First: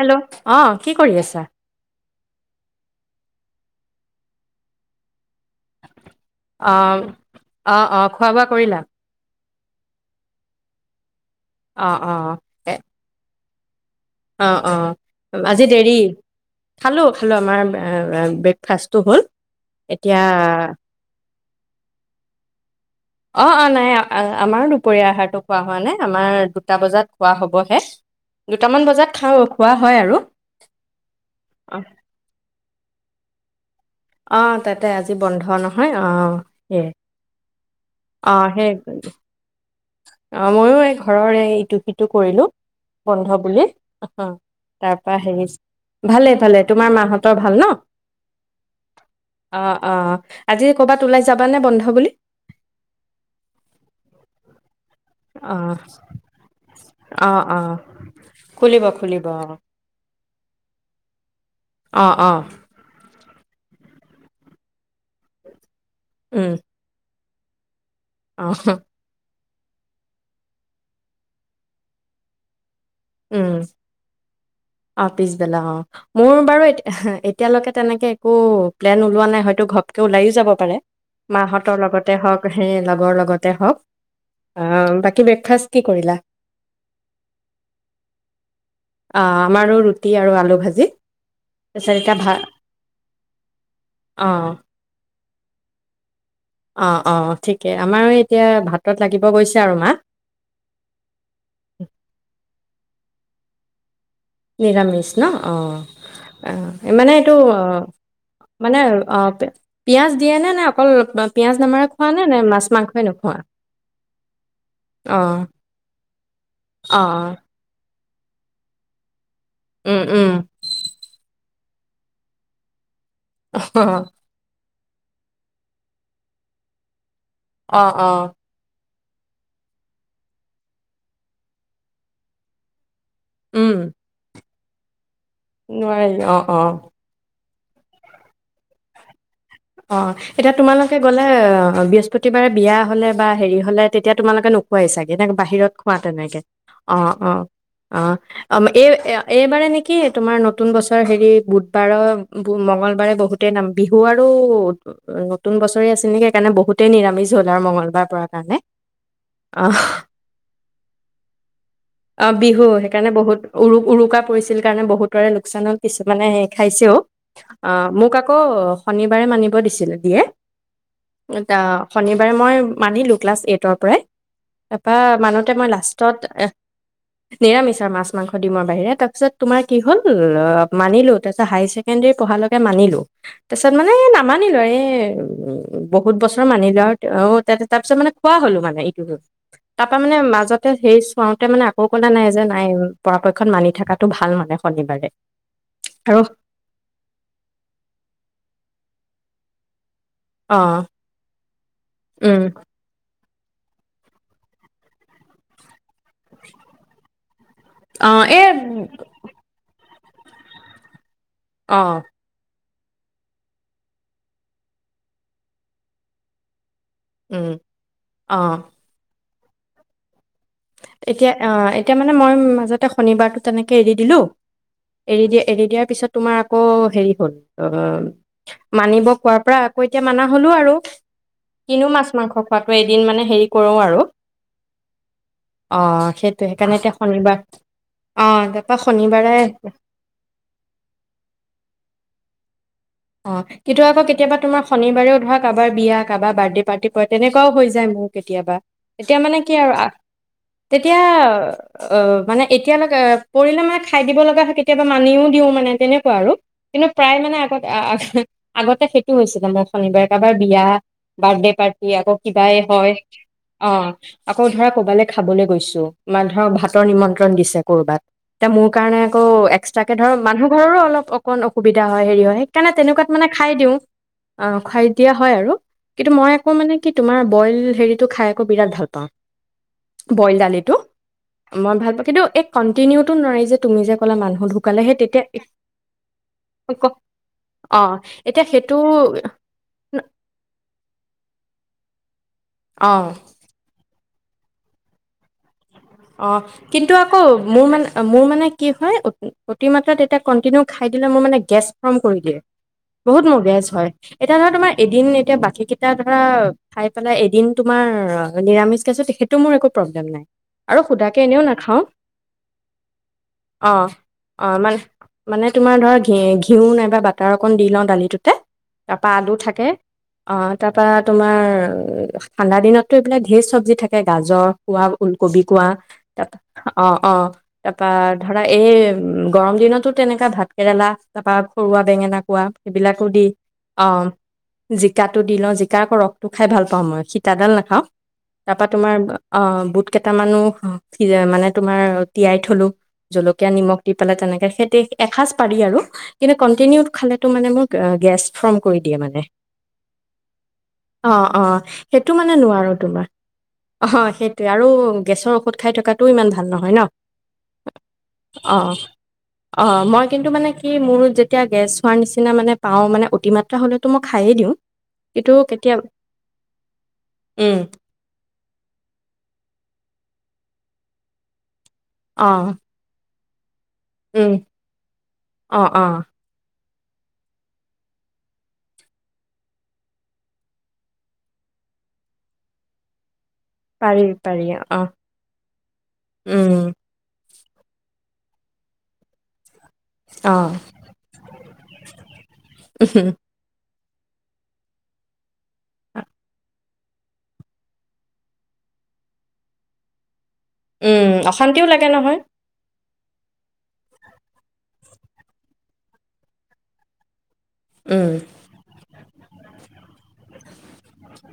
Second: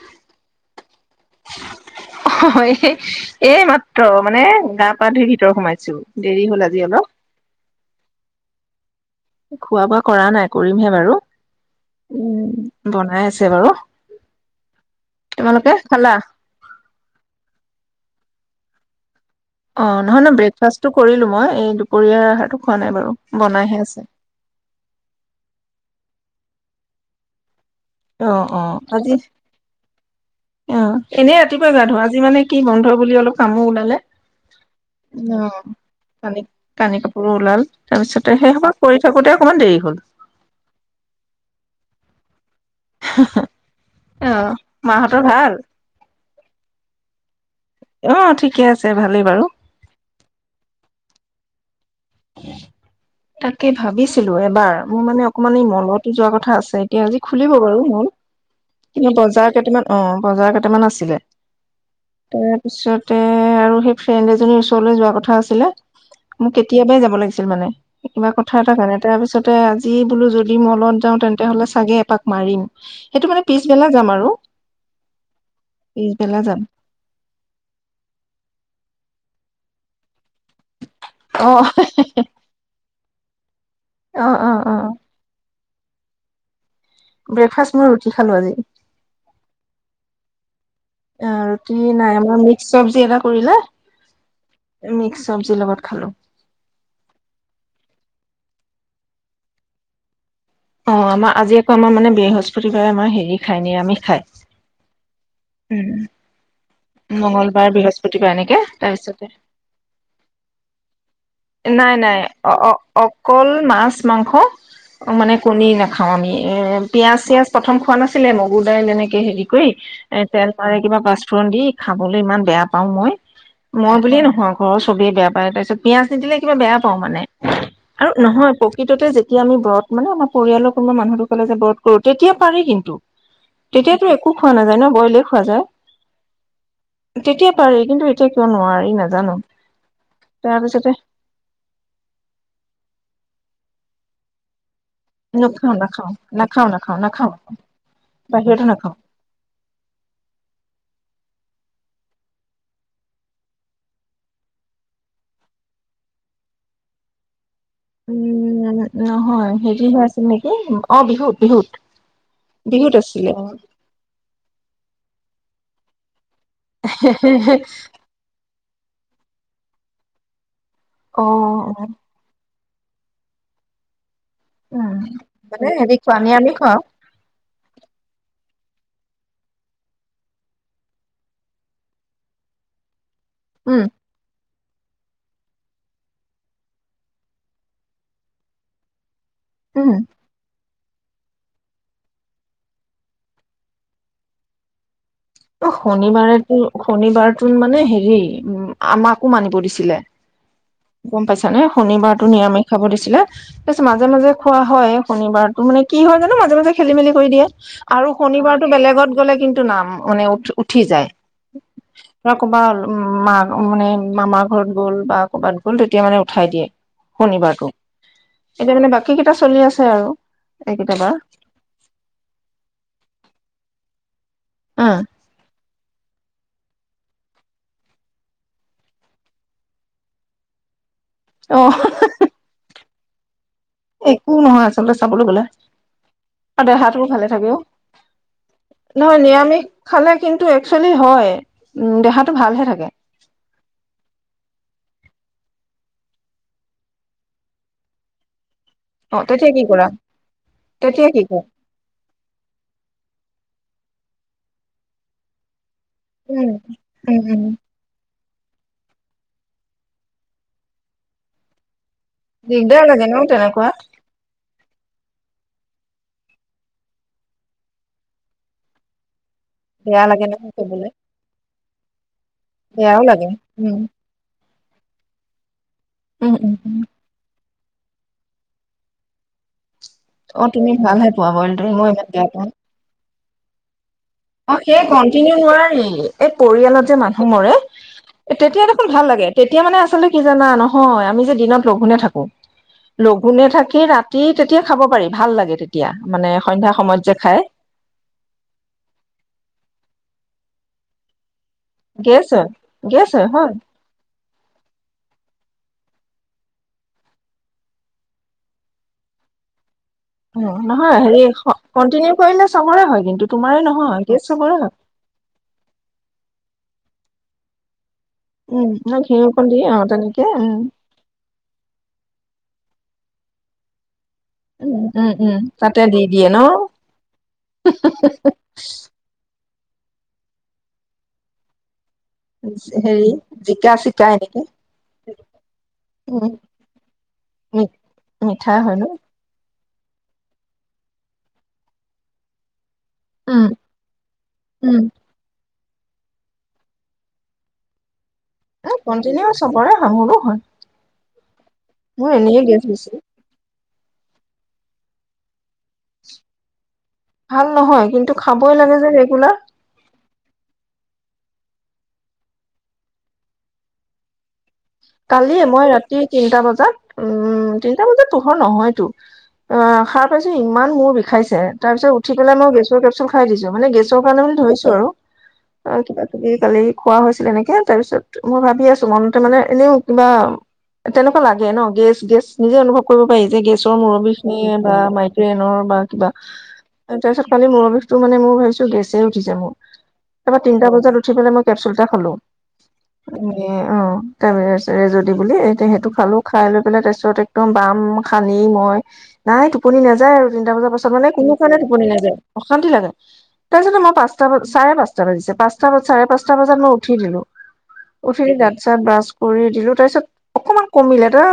Hello অ কি কৰি আছা? অহু এই মাত্ৰ মানে গা পা ধুই ভিতৰ সোমাইছো দেৰি হ'ল অ আজি অলপ অ অ খোৱা বোৱা কৰিলা খোৱা বোৱা কৰা নাই কৰিমহে বাৰু অ অ এ কেইবাৰো অ অ আজি দেৰি খালো খালো আমাৰ ফাঁচটো হ'ল অ এতিয়া নহয় নহ ব্ৰেকফাষ্টটো কৰিলো মই এই দুপৰীয়া অ অ নাই আমাৰো দুপৰীয়া আহাৰতো খোৱা হোৱা নাই আমাৰ এটা বজাত খোৱা হ'ব অ অ আজি হয় আৰু অ এনেই ৰাতিপুৱা গা ধোৱা আজি মানে কি বন্ধ বুলি অলপ কামো ওলালে আহ তাতে আজি অ বন্ধ নহয় অ কানি সেইয়াই কানি কাপোৰো ওলাল তাৰপিছতে সেই সোপা কৰি থাকোঁতে অকমান দেৰি হ'ল অ ময়ো এই ঘৰৰ এইটো এইটো কৰিলো বন্ধ বুলি অ তাৰ পৰা মাহঁতৰ হেৰি ভাল ভালে ভালে তোমাৰ মা হঁতৰ ভাল- ভাল ন'। অ ঠিকে আছে ভালেই বাৰু অ' অ' আজি ক'বাত ওলাই যাবানে বন্ধ বুলি? তাকে ভাবিছিলো এবাৰ। মোৰ মানে অকমান এই অ', মলতো যোৱা কথা আছে এতিয়া আজি অ', খুলিব অ', বাৰু মল, খুলিব কিন্তু খুলিব বজাৰ অ', কেইটামান অ বজাৰ কেইটামান আছিলে। অ', অ', তাৰপিছতে এ আৰু সেই ফ্ৰেণ্ড এজনীৰ ওচৰলৈ যোৱা কথা আছিলে। উম। একেবাই যাব লাগিছিল মানে এ কিবা কথা অ', এটা কাৰণে তাৰপিছত তে আজি বোলো যদি ম'লত যাওঁ তেন্তে হ'লে চাগে এপাক মাৰিম সেইটো মানে উম, পিছবেলা যাম আৰু অ' পিছবেলা অ', পিছবেলা মোৰ যাম বাৰু এতি এতিয়ালৈকে তেনেকে একো প্লেন ওলোৱা নাই নাই হয়টো ঘবকে ওলাইও যাব পাৰে, অ মাহঁতৰ লগতে হক হে লগৰ লগতে হক, অ অ অ বাকী ব্ৰেকফাষ্ট কি কৰিলা? ব্ৰেকফাষ্ট মই ৰুটি খালোঁ আজি। অ', আমাৰো ৰুটি আৰু আলু ভাজি ৰুটি তাৰপিছত এতিয়া নাই ভাত আমাৰ মিক্স চবজি এটা কৰিলে অ', মিক্স চব্জি লগত খালো। অ অ ঠিকে আমাৰ এতিয়া ভাতত লাগিব গৈছে আৰু মা অ' আমাৰ আজি আকৌ আমাৰ মানে বৃহস্পতিবাৰে আমাৰ হেৰি খাই নিৰামিষ খাই নিৰামিষ ন অ' মানে এইটো মংগলবাৰ বৃহস্পতিবাৰ এনেকে মানে তাৰপিছতে পিঁয়াজ দিয়ে নে নে অকল পিঁয়াজ নামাৰে নাই খোৱা নাই নে, নে অ মাছ অ মাংসই নোখোৱা অকল মাছ মাংস অ। মানে কণী নাখাওঁ আমি এ অ পিয়াঁজ-চিয়াঁজ প্ৰথম খোৱা নাছিল আছিলে মগু দাইল এনেকে হেৰি [unintelligible] উম এ উম তেল মাৰে কিবা [inaudible] [unintelligible] দি খাবলৈ ইমান বেয়া পাওঁ মই। অ মই বুলিয়ে নহওক অ' ছবেই বেয়া পাই, তাৰপিছত পিঁয়জ নিদিলে কিবা বেয়া পাওঁ মানে অ অ আৰু নহয় প প্ৰকৃততে যেতিয়া আমি ব্ৰত মানে আমাৰ পৰিয়ালৰ কোনোবা মানুহ ঢুকালে যে ব্ৰত কৰো তেতিয়া পাৰি কিন্তু। উম তেতিয়াতো একো খোৱা নাযায় ন' বইলে খোৱা যায় অ অ তেতিয়া পাৰি কিন্তু এতিয়া কিয় নোৱাৰি নাজানো অ এতিয়া তাৰপিছতে তোমালোকে গলে অ বৃহস্পতিবাৰে বিয়া হলে বা হেৰি হলে তেতিয়া তোমালে খুৱাই চাগে বাহিৰত নাখাও খোৱা নাখাও তেনেকে নাখাও নাখাও অ নাখাও অ অ বাহিৰতো এই নাখাও এইবাৰ নেকি তোমাৰ নতুন বছৰ হেৰি বু বাৰ মংগলবাৰে বহুতেই নাম বিহু আৰু নতু ব নে বৰা মঙগলবাৰ পৰা কাৰণে উম নহয় আহ হেৰি হৈ আছিল নেকি অ বিহুত বিহুত অ বিহু বিহুত সেইকাৰণে আছিলে বহুত উ উৰুকা পৰিছিল কাৰণে বহুত কৰে লোকচান হল কিছুমানে আহে খাইছে অ অ মোক আকৌ শনিবাৰে মানিব দিছিলে দিয়ে অ এটায়া শনিবাৰে মই মানিলো ক্লাছ এইটৰ পৰাই তাৰপা উম মানুহতে মানে মই হেৰি লাষ্টত খোৱা এ নিৰামিষ খোৱাও নিৰামিষ আৰু মাছ মাংস দিম আৰু বাহিৰে তাৰ পিছত তোমাৰ কি হল মানিলো তাৰপিছত হায়াৰ ছেকেণ্ডৰী পঢ়ালৈকে মানিলো তাৰিছত উম মে নামানিলো এই উ বহুত বছৰ মানিলো আৰু অ তা তাৰ পিছত মানে খোৱা হলো মানে ইটো তাৰ উম পৰা মানে মাজত এ সেই চোৱাাওতে মানে আকৌ কল নাই যে নাই পৰাপক্ষত মানি থকাাতটো ভাল মানে শনিবাৰে অ আৰু শনিবাৰেতো শনিবাৰটো মানে হেৰি উ আমাকো মানিব দিছিলে অ গম পাইছ নে শনিবাৰতো উম নিৰামিষ খাব দিছিলে তাৰ পিছত মাজে মাজে খোৱা হয় শনিবাৰতো মানে কি হয় জানো মাজে মাজে খেলি মেলি কৰি দিয়ে আৰু অ এই শনিবাৰতটো বেলেগত গ'লে কিন্তু নাম মান উঠ উঠি যায় অ ৰক ভাল উ মা মানে মামাৰ ঘৰত গ'ল বা কৰ'বাত গ'ল তেতিয়া মানে উঠাই দিয়ে উম শনিবাৰটো অ এতিয়া মানে বাকী কেইটা চলি আছে আৰু এইকেইটা বাৰ এতিয়া আহ এতিয়া মানে মই মাজতে শনিবাৰতো তেনেকে এৰি দিলো উম, এৰি দিয়া এৰি দিয়াৰ পিছত তোমাৰ আকৌ হেৰি হ'ল অ মানিব কোৱাৰ পৰা আকৌ এতিয়া মানা হলো আৰু অ কিনো মাছ মাংস খোৱাাতোৱে দিন মানে হেৰি কৰো আৰু একো নহয় আচলতে চাব অ সেইটোৱে সেইকাৰণে এতিয়া দেহাটো ভালে শনিবাৰ থাকে অ তাৰপা নহয় শনিবাৰে নিৰামিষ খালে কিন্তু একুৱেলি হয় উ দেহাটো ভালহে থাকে অ কিন্তু আকৌ কেতিয়াবা তোমাৰ শনিবাৰেও ধৰা কাৰোবাৰ বিয়া কাৰবাৰ বাৰ্থডে পাৰ্টি কৰা তেনেকুৱাও হৈ যায় মোৰ কেতিয়াবা অ এতিয়া মানে তেতিয়া কি আৰু কৰা তেতিয়া কি কৰা অ মানে এতিয়ালৈকে পৰিলে মানে খাই দিব লগা হয় কেতিয়াবা মানিও দিও মানে তেনেকুৱা আৰু উম, কিন্তু প্ৰায় উম, মানে উম, আগত আগতে সেইটো হৈছিলে মই শনিবাৰে কাৰোবাৰ বিয়া বাৰ্থডে পাৰ্টি আকৌ কিবাই দিগদাৰ হয় লাগে ন তেনেকুৱা অ আকৌ ধৰা কবালে খাবলৈ গৈছো মানে ধৰক ভাতৰ নিমন্ত্ৰণ দিছে কৰবাত এয়া মোৰ কাৰণে আকৌ এক্সট্ৰাকে বেয়া ধৰক লাগে মানুহ নহয় ঘৰৰো কবলৈ অল অকণ সুবিধা হয় হেৰি হয় সকাৰণে বেয়াও তেনেকুৱাত মানে লাগে খাই দিওঁ উম, অ খাই দিয়া হয় আৰু কিন্তু মই উম, একো উম, মানে উম, কি তোমাৰ বইল হেৰিটো খাই আকো বিৰাট ভাল পাওঁ বইল অ', তুমি দালিটো ভালহে পোৱা বইলটো মই ইমান বেয়া পাওঁ নোৱাৰি যে তুমি যে ক'লা মানুহ অ ঢুকালে সেই তেতিয়া কন্টিনিউ নোৱাৰি এই পৰিয়ালত যে এক- মানুহ সোমৰে অ' এতিয়া তেতিয়া সেইটো দেখোন ভাল লাগে তেতিয়া মানে আচলতে কি জানা নহয় আমি যে দিনত লঘোনে থাকো অ' লঘোনেে থাকি ৰা তেতিয়া খাব পাৰি ভাল লাগে তে অ কিন্তু আকৌ মোৰ মানে মোৰ মানে কি হয় অ মাত্ৰাত তেতিয়া কন্টিনিউ খাই দিলে মোৰ মানে গেছ ফম কৰি গেছ দিয়ে হয়, গেছ বহুত হয়, মগেজ হয় এতিয়া ধ তোমাৰ এদিন এতিয়া বাকী কেইটা ধৰা খাই পেলাই এদিন তোমাৰ নিৰামিষ গেছো তেখেইটো মোৰ একো প্ৰব্লেম নাই অ', আৰু নহয় হেৰি সুধাকে এনেও নাখাওঁ কন্টিনউ কৰিলে চহৰে হয় কিন্তু তোমাৰে অ নহয় কে অ চহৰে হয় মানে মানে তোমাৰ ধৰা ঘি ঘিউ নাইবা বাটাৰ অক দি লওঁ দালি উম ন তাপা ঘিউ আলো অকণ দিয়ে থাকে অ তেনেকে অঁ উম তাপা তোমাৰ ঠাডা দিনতো এইিল ধেৰ চবজি থে গাজৰ উম খোৱা উ উম উম কবি কোৱা, তাতে দি দিয়ে তাৰপা ন অ- অ, তাৰপা ধৰা এই গৰম দিনত তো তেনেকা ভাত কেৰেলা, তাৰপা পৰুৱা বেঙেনা কোৱা, এইবিলাকো হেৰি দি, জিকা অ', চিকা এনেকে জিকাটো দি লওঁ, জিকা‌‌ আকৌ ৰসটো উম খাই ভাল পাওঁ মই, সিটাগাল মি নাখাওঁ। মিঠা তাৰপা হয় ন তোমাৰ অ'--বুত কেইটামানো [unintelligible] মানে তোমাৰ তিয়াই থলো উম জলকীয়া নিমখ দি পেলাই তেনেকে সেই তে উম এসাঁজ খ ম কণ্টিনিউ চবৰে হয় মোৰো হয় অ'-অ। ম ন গিয়ছো অ হয় সেইটোৱে আৰু গেছৰ ঔষধ খাই থকাটোও ইমান ভাল নহয় ন? ভাল নহয়, কিন্তু খাবই অ' লাগে যে ৰেগুলাৰ। অ' মই কিন্তু মানে কি মোৰ যেতিয়া গেছ হোৱাৰ নিচিনা মানে পাওঁ মানে অতিমাত্ৰা হ'লেতো মই খায়েই দিওঁ কিন্তু কালিয়ে মই কেতিয়া ৰাতি তিনটা বজাত, উম তিনটা বজাত পোহৰ নহয়তো, অ' সাৰ পাইছো ইমান মূৰ বিষাইছে তাৰ পিছত উঠি পেলাই মই অ' গেছৰ কেপচুল [inaudible] মানে গেছৰ কাৰণে উম বুলি ধৰিছোঁ আৰু। অ' এ অ' কিবা কিবি কালি খোৱা হৈছিল এনেকে তাৰপিছত মই ভাবি আছো মনতে মানে এনেও কিবা তেনেকুৱা লাগে ন গেছ গেছ নিজে অনুভৱ কৰিব পাৰি গেছৰ মুৰৰ পাৰি বিষ পাৰি খিনিয়ে বা অ' মাইগ্ৰেইনৰ বা কিবা উম তাৰপিছত খালী মূৰৰ বিষটো মানে মোৰ, মই ভাবিছোঁ গেছেই উঠিছে মোৰ। তাৰপৰা তিনটা অ' বজাত উঠি পেলাই মই কেপচুলটা খালো অ তৰে যদি বুলি তেহেইতটো খালো খাই লৈ পেলাই তাৰপিছত একদম বাম সানি মই নাই টোপনি নাযায় আৰু তিনিটা বজাৰ পাছত‌ উম, মানে কোনো কাৰণে অশান্তিও লাগে টোপনি নাযায় নহয়। অশান্তি‌ লাগে। তাৰ পিছত মই পাঁচটা চাৰে পাঁচটা বাজিছে পাঁচটা চাৰে পাঁচটা বজাত মই উঠি দিলো উম, উঠি দাঁত চাত ব্ৰাছ কৰি দিলো তাৰপিছত অকমান কমিলে তাৰ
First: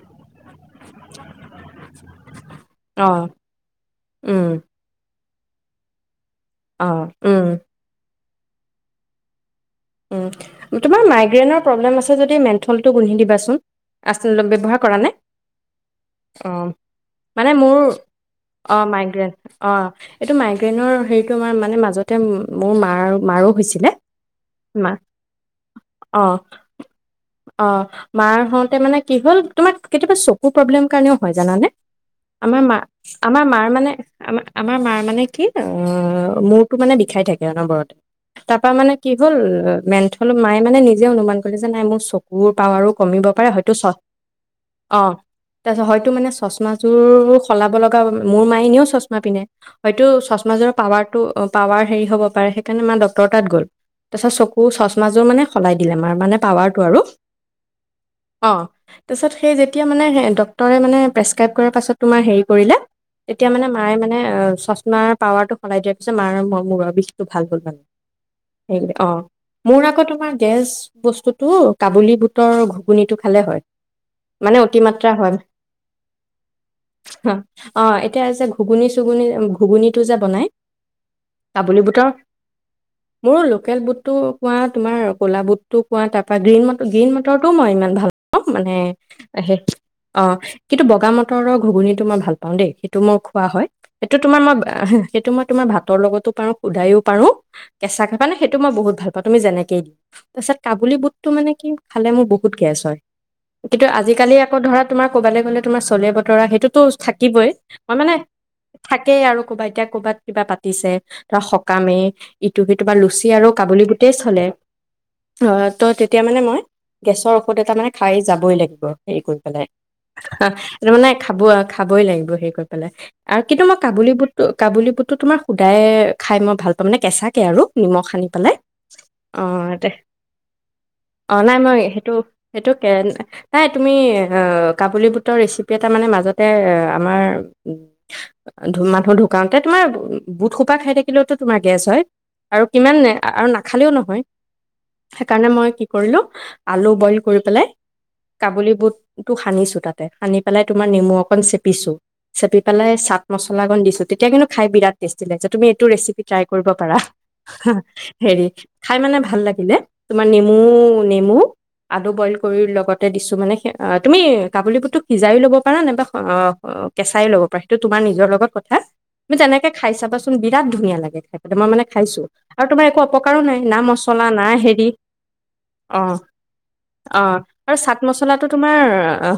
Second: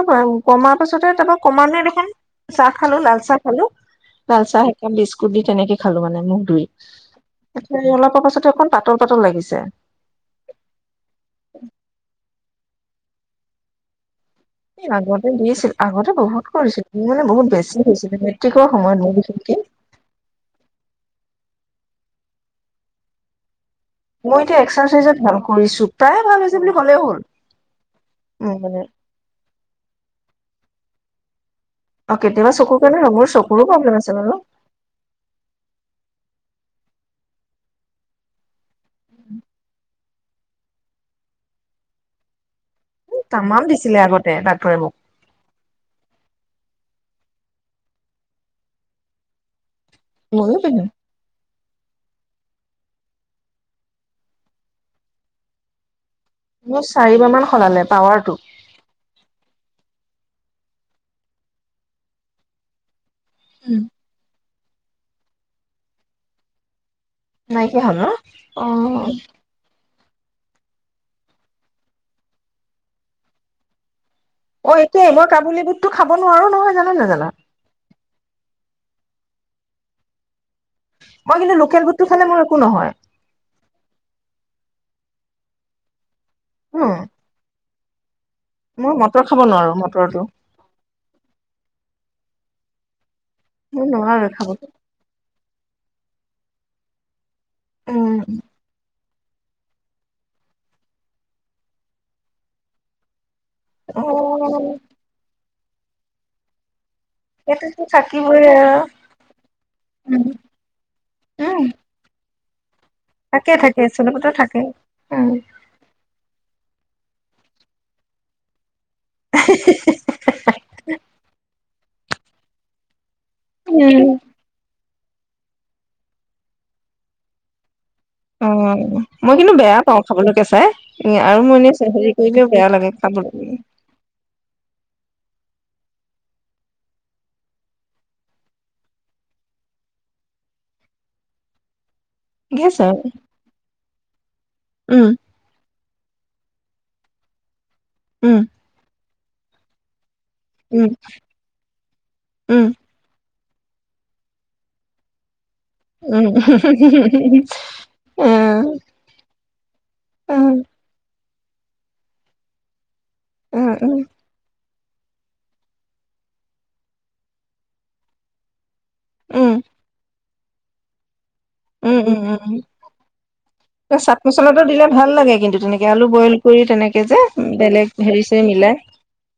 কমাৰ পাছতে তাৰপা কমা নাই দেখোন চাহ খালো, লাল অ', চাহ খালো লাল উম, চাহ একাপ [unintelligible] বিস্ুট দি তেনেকে খালো মানে মই অ', উম, [unintelligible] এখন পাতল পাতল লাগিছে উম, তোমাৰ মাইগ্ৰেণৰ প্ৰব্লেম আছে যদি মেন্থলটো গোন্ধি দিবাচোন‌ [unintelligible] আগতে দিছিল আগতে বহুত অ', কৰিছিল মোৰ মানে বহুত বেছি হৈছিল মেট্ৰিকৰ অ', সময়ত মোৰ মাইগ্ৰেইন বিশষকে মাৰ মানে মাজতে মোৰ মাৰ মাৰো হৈছিলে মই এতিয়া মা এক্সাৰচাইজত ভাল কৰিছো প্ৰায়ে অ', ভাল হৈছে বুলি কলেও হ'ল উ তোমাক কেতিয়াবা চকু প্ৰব্লেম কাৰণেও হয় জানে অ কেতিয়াবা আমাৰ মা চকুৰ কাৰণে হয়, মোৰ আমাৰ চকুৰো মাৰ মানে প্ৰব্লেম আছে বাৰু আাৰ আমাৰ মাৰ মানে কি অ মূৰটো মানে বিষাই থাকে অনবৰতে তাৰ পৰাা মানে কি হ'ল অ মেন্থ অলপ মায়ে মানে নিজে অনুমান কৰিলে যে নাই মোৰ চকুৰ পাৱাৰো কমিব পাৰে তামাম হয়টো চশ দিছিলে আগতে ডাক্তৰে মোক অ হয়টো মানে চশমা উ উ সলাব লগা মোৰ মায়ে এনেও চশমা পিন্ধে হয়তো ময়ো চশমাৰজোৰৰ পিন্ধিম পাৱাৰটো অ পাৱাৰ হেৰি হ'ব পাৰে সেই কাৰনে মা ডক্তৰ তাত গ'ল তা চত চকু তো চশমা যোৰ মানে সলাই দিলেম মা মানে পাৱাৰ টো মোৰ আৰু চাৰিবাৰ মান সলালে পাৱাৰটো মানে এ ডক্তৰে মানে প্ৰেছকাইব কৰা পিছত মানে হেৰি কৰিলে এতিয়া মানে মায়ে মানে অ চশমাৰ পাৱাৰ টো সলাই দিয়াৰ পিছত মাৰ মূৰৰ বিষ নাইকিয়া হ'ল ন অ মোৰ আকৌ তোমাৰ গেজ বস্তুটো কাবুলী বুটৰ ঘুগুনিটো খালে হয় মানে অ এইটোয়ে অতিমাত্ৰা মই কাবুলী বুটটো খাব নোৱাৰো নহয় জানা নাজানা হয় অ এতিয়া যে ঘুগুন ঘুগুনিটো যে বনাই মই কিন্তু কাবুলী লোকেল বুটৰ গোটটো খালে মোৰ একো নহয় মোৰো লোকেল বুটটো কোৱা তোমাৰ কলা বুটতো কোৱা তাৰ বা গ্ৰীণ ম উম গ্ৰীণ মটৰটোমই ইমান অ মানে মই মটৰ খাব সেষ নোৱাৰো মটৰটো অ কিন্তু বগা মটৰৰ ঘুগুনটো মই ভাল পাওঁ অ দেই সেইটো মোক খোৱা হয় মই সেইটো নোৱাৰো তোমাৰ খাব মই সেইটো মই তোমাৰ ভাত ভাতৰ লগতো পাৰো সুদায়ো পাৰো কেঁচা উম খাবা নে সেইটো মই বহুত তুমি যেনেকে দিম তাৰ পিছত কাবুলি বুটতটো মানে কি খালে মোৰ বহুত গেছ হয় কিন্তু অ আজিকালি আকৌ ধৰা তোমাৰ ক'বাললে গ'লে তোমাৰ চলে বতৰা সেইটোতো থাকিবই সেইটোতো ম মানে থাকিবই আৰু থাকেই আৰু ক'বাত এতিয়া কৰ'বাত উম কিবা পাতিছে ধৰা উম সকামেই ইটো কিবা লুচি আৰু থাকে থাকে চোলা গোটেই বুটৰ চলে থাকে উম অ ত তেতিয়া মানে মই গেছৰ ঔষধ এটা মানে খাই যাবই লাগিব হেৰি কৰি পেলাই সেইটো মানে খাব আও খাবই লাগিব সেই কৈ পেলাই আৰু কিন্তু মই কাবুলী বুটটো কাবুল বুট তো তোমাৰ শুদায় খাই মই ভাল পাম কেঁচাকে আৰু সানি অ পেলাই মই কিন্তু অ' বেয়া দে পাওঁ খাবলৈকে চাই অ' আৰু নাই মোৰ মই এনেই সেইটো হেৰি কৰিলেও বেয়া সেইটো কে লাগে খাবলৈ ত ৰেচিপি এটা মানে মাজতে আমাৰ মানুহ ঢুকাওতে তোমাৰ বুটসোপা খাই থাকিলেওতো তোমাৰ গেছ হয় আৰু গেছ কিমান হয় নে- আৰু নাখালেও নহয় উম সেইকাৰণে মই কি কৰিলো আলু বইল কৰি পেলাই উম কাবুলী বুট টো সানিছো তাত সানি পেলাই তোমাৰ উম নেমু অকন চেপিছো চেপি পেলাই চা মছলা গণ দিছো তেতিয়া কিন্তু খাই বিৰাট টেষ্টি লাগে তুমি এইটো ৰেচিপি উম উম ট্ৰাই কৰিব পাৰা হু হা উম হেৰি খাই মানে ভাল লাগিলে তোমাৰ উম নেমু উম নেমু আলু বইল কৰি লগত দিছো মানে উম উম তুমি কাবুলী বুট বুটতো সিজাইও লব পাৰা নাইবা অ কেঁচাইও ল'ব পাৰা সেইটো তোমাৰ নিজৰ লগত কথা তুমি উম তেনেকে খাই চাবা বিৰাট ধুনীয়া লাগে খাই মই মানে উম খাইছো উম উম আৰু তোমাৰ একো অপকাৰো নাই না চাট মছলা না মছলাটো হেৰি দিলে ভাল লাগে কিন্তু তেনেকে অ আলু বইল কৰি তেনেকে যে অ আৰু বেলেগ চাট হেৰি চেৰি মছলাটো মিলাই তোমাৰ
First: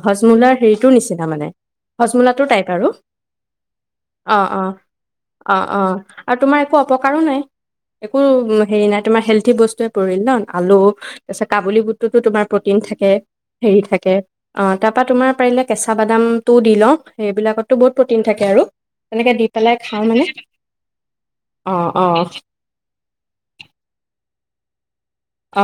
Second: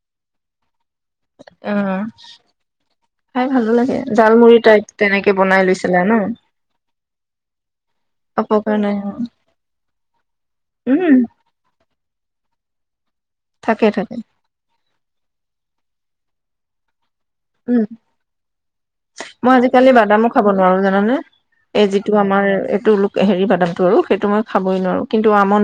হজমলাৰ হেৰিটোৰ নিচিনা মানে অ হজমলা টো টাইপ আৰু খাই ভালো লাগে অ জালমুড়ি অ টাইপ তেনেকে অ বনাই অ লৈছিলা ন আৰু তোমাৰ একো অপকাৰো নাই একো অপকাৰ হেৰি নাই অ তোমাৰ হেল্থি বস্তুে পৰিল ন আলু উম তাৰপিছত কাবুলী বুট তোমাৰ প্ৰটিন থাকে হেৰি থাকে অ তাপা তোমাৰ কেঁচা বাদাম টো দি লও উম তেনেকে দি মই পেলাই আজিকালি খাওঁ মানে বাদামো খাব নোৱাৰো জানানে অ এই অ যিটো আমাৰ এইটো হেৰি বাদানটো আৰু সেইটো মই খাবই নোৱাৰোঁ অ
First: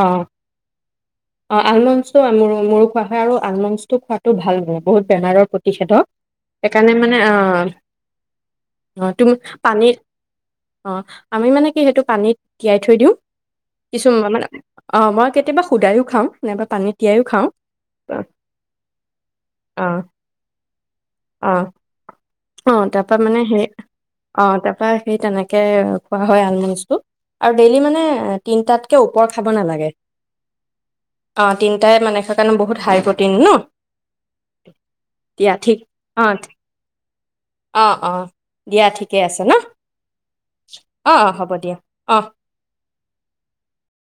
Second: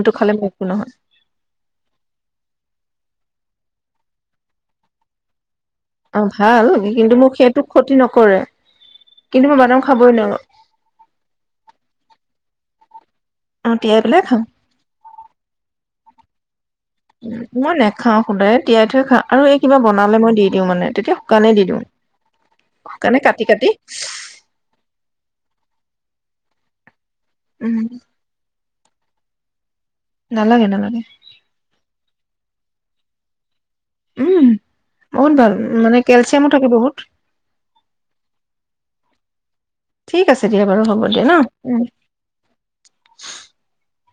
অ আলম চো ম মোৰ খোৱাহে আৰু আলমণ্ড টো খোৱাো ভাল নহ বহুত বেনাৰৰ প্ৰতি [unintelligible] স অ ভাল কিন্তু মোক সেইটো মান ক্ষতি নকৰে ত কিন্তু মই বাদাম খাবই নোৱাৰো প আমি মানে কি থৈ দিওঁ আহ তিয়াই কিছু পেলাই মানে খাাম অ মই কেতিয়াবা সুদায়ো খাম নাইবা পানীত তিয়াইও উ খাওঁ মই নেখাও সুদায় তিয়াই থৈ খা আৰু এই কিবা অ বনালে মই দি দিওঁ মানে তেতিয়া শুকানে অ দি দিওঁ অ তাৰপা শুকানে মানে কাটি সেই কাটি অ তাৰপা সেই তেনেকে খোৱা হয় আলমণ্ডছটো আৰু উম ডেইলি মানে তিনটাত ৰত খাব নালাগে নালাগে নালাগে অ তিনটাই মানে স কাৰণে বহুত হাই প্ৰটিন ন উম বহুত ভাল দিয়া ঠিক মানে অ কেলচিয়ামো থাকে বহুত অ অ দিয়া ঠিকে আছে না ঠিক আছে দিয়া বাৰু হ'ব দিয়া ন উ অ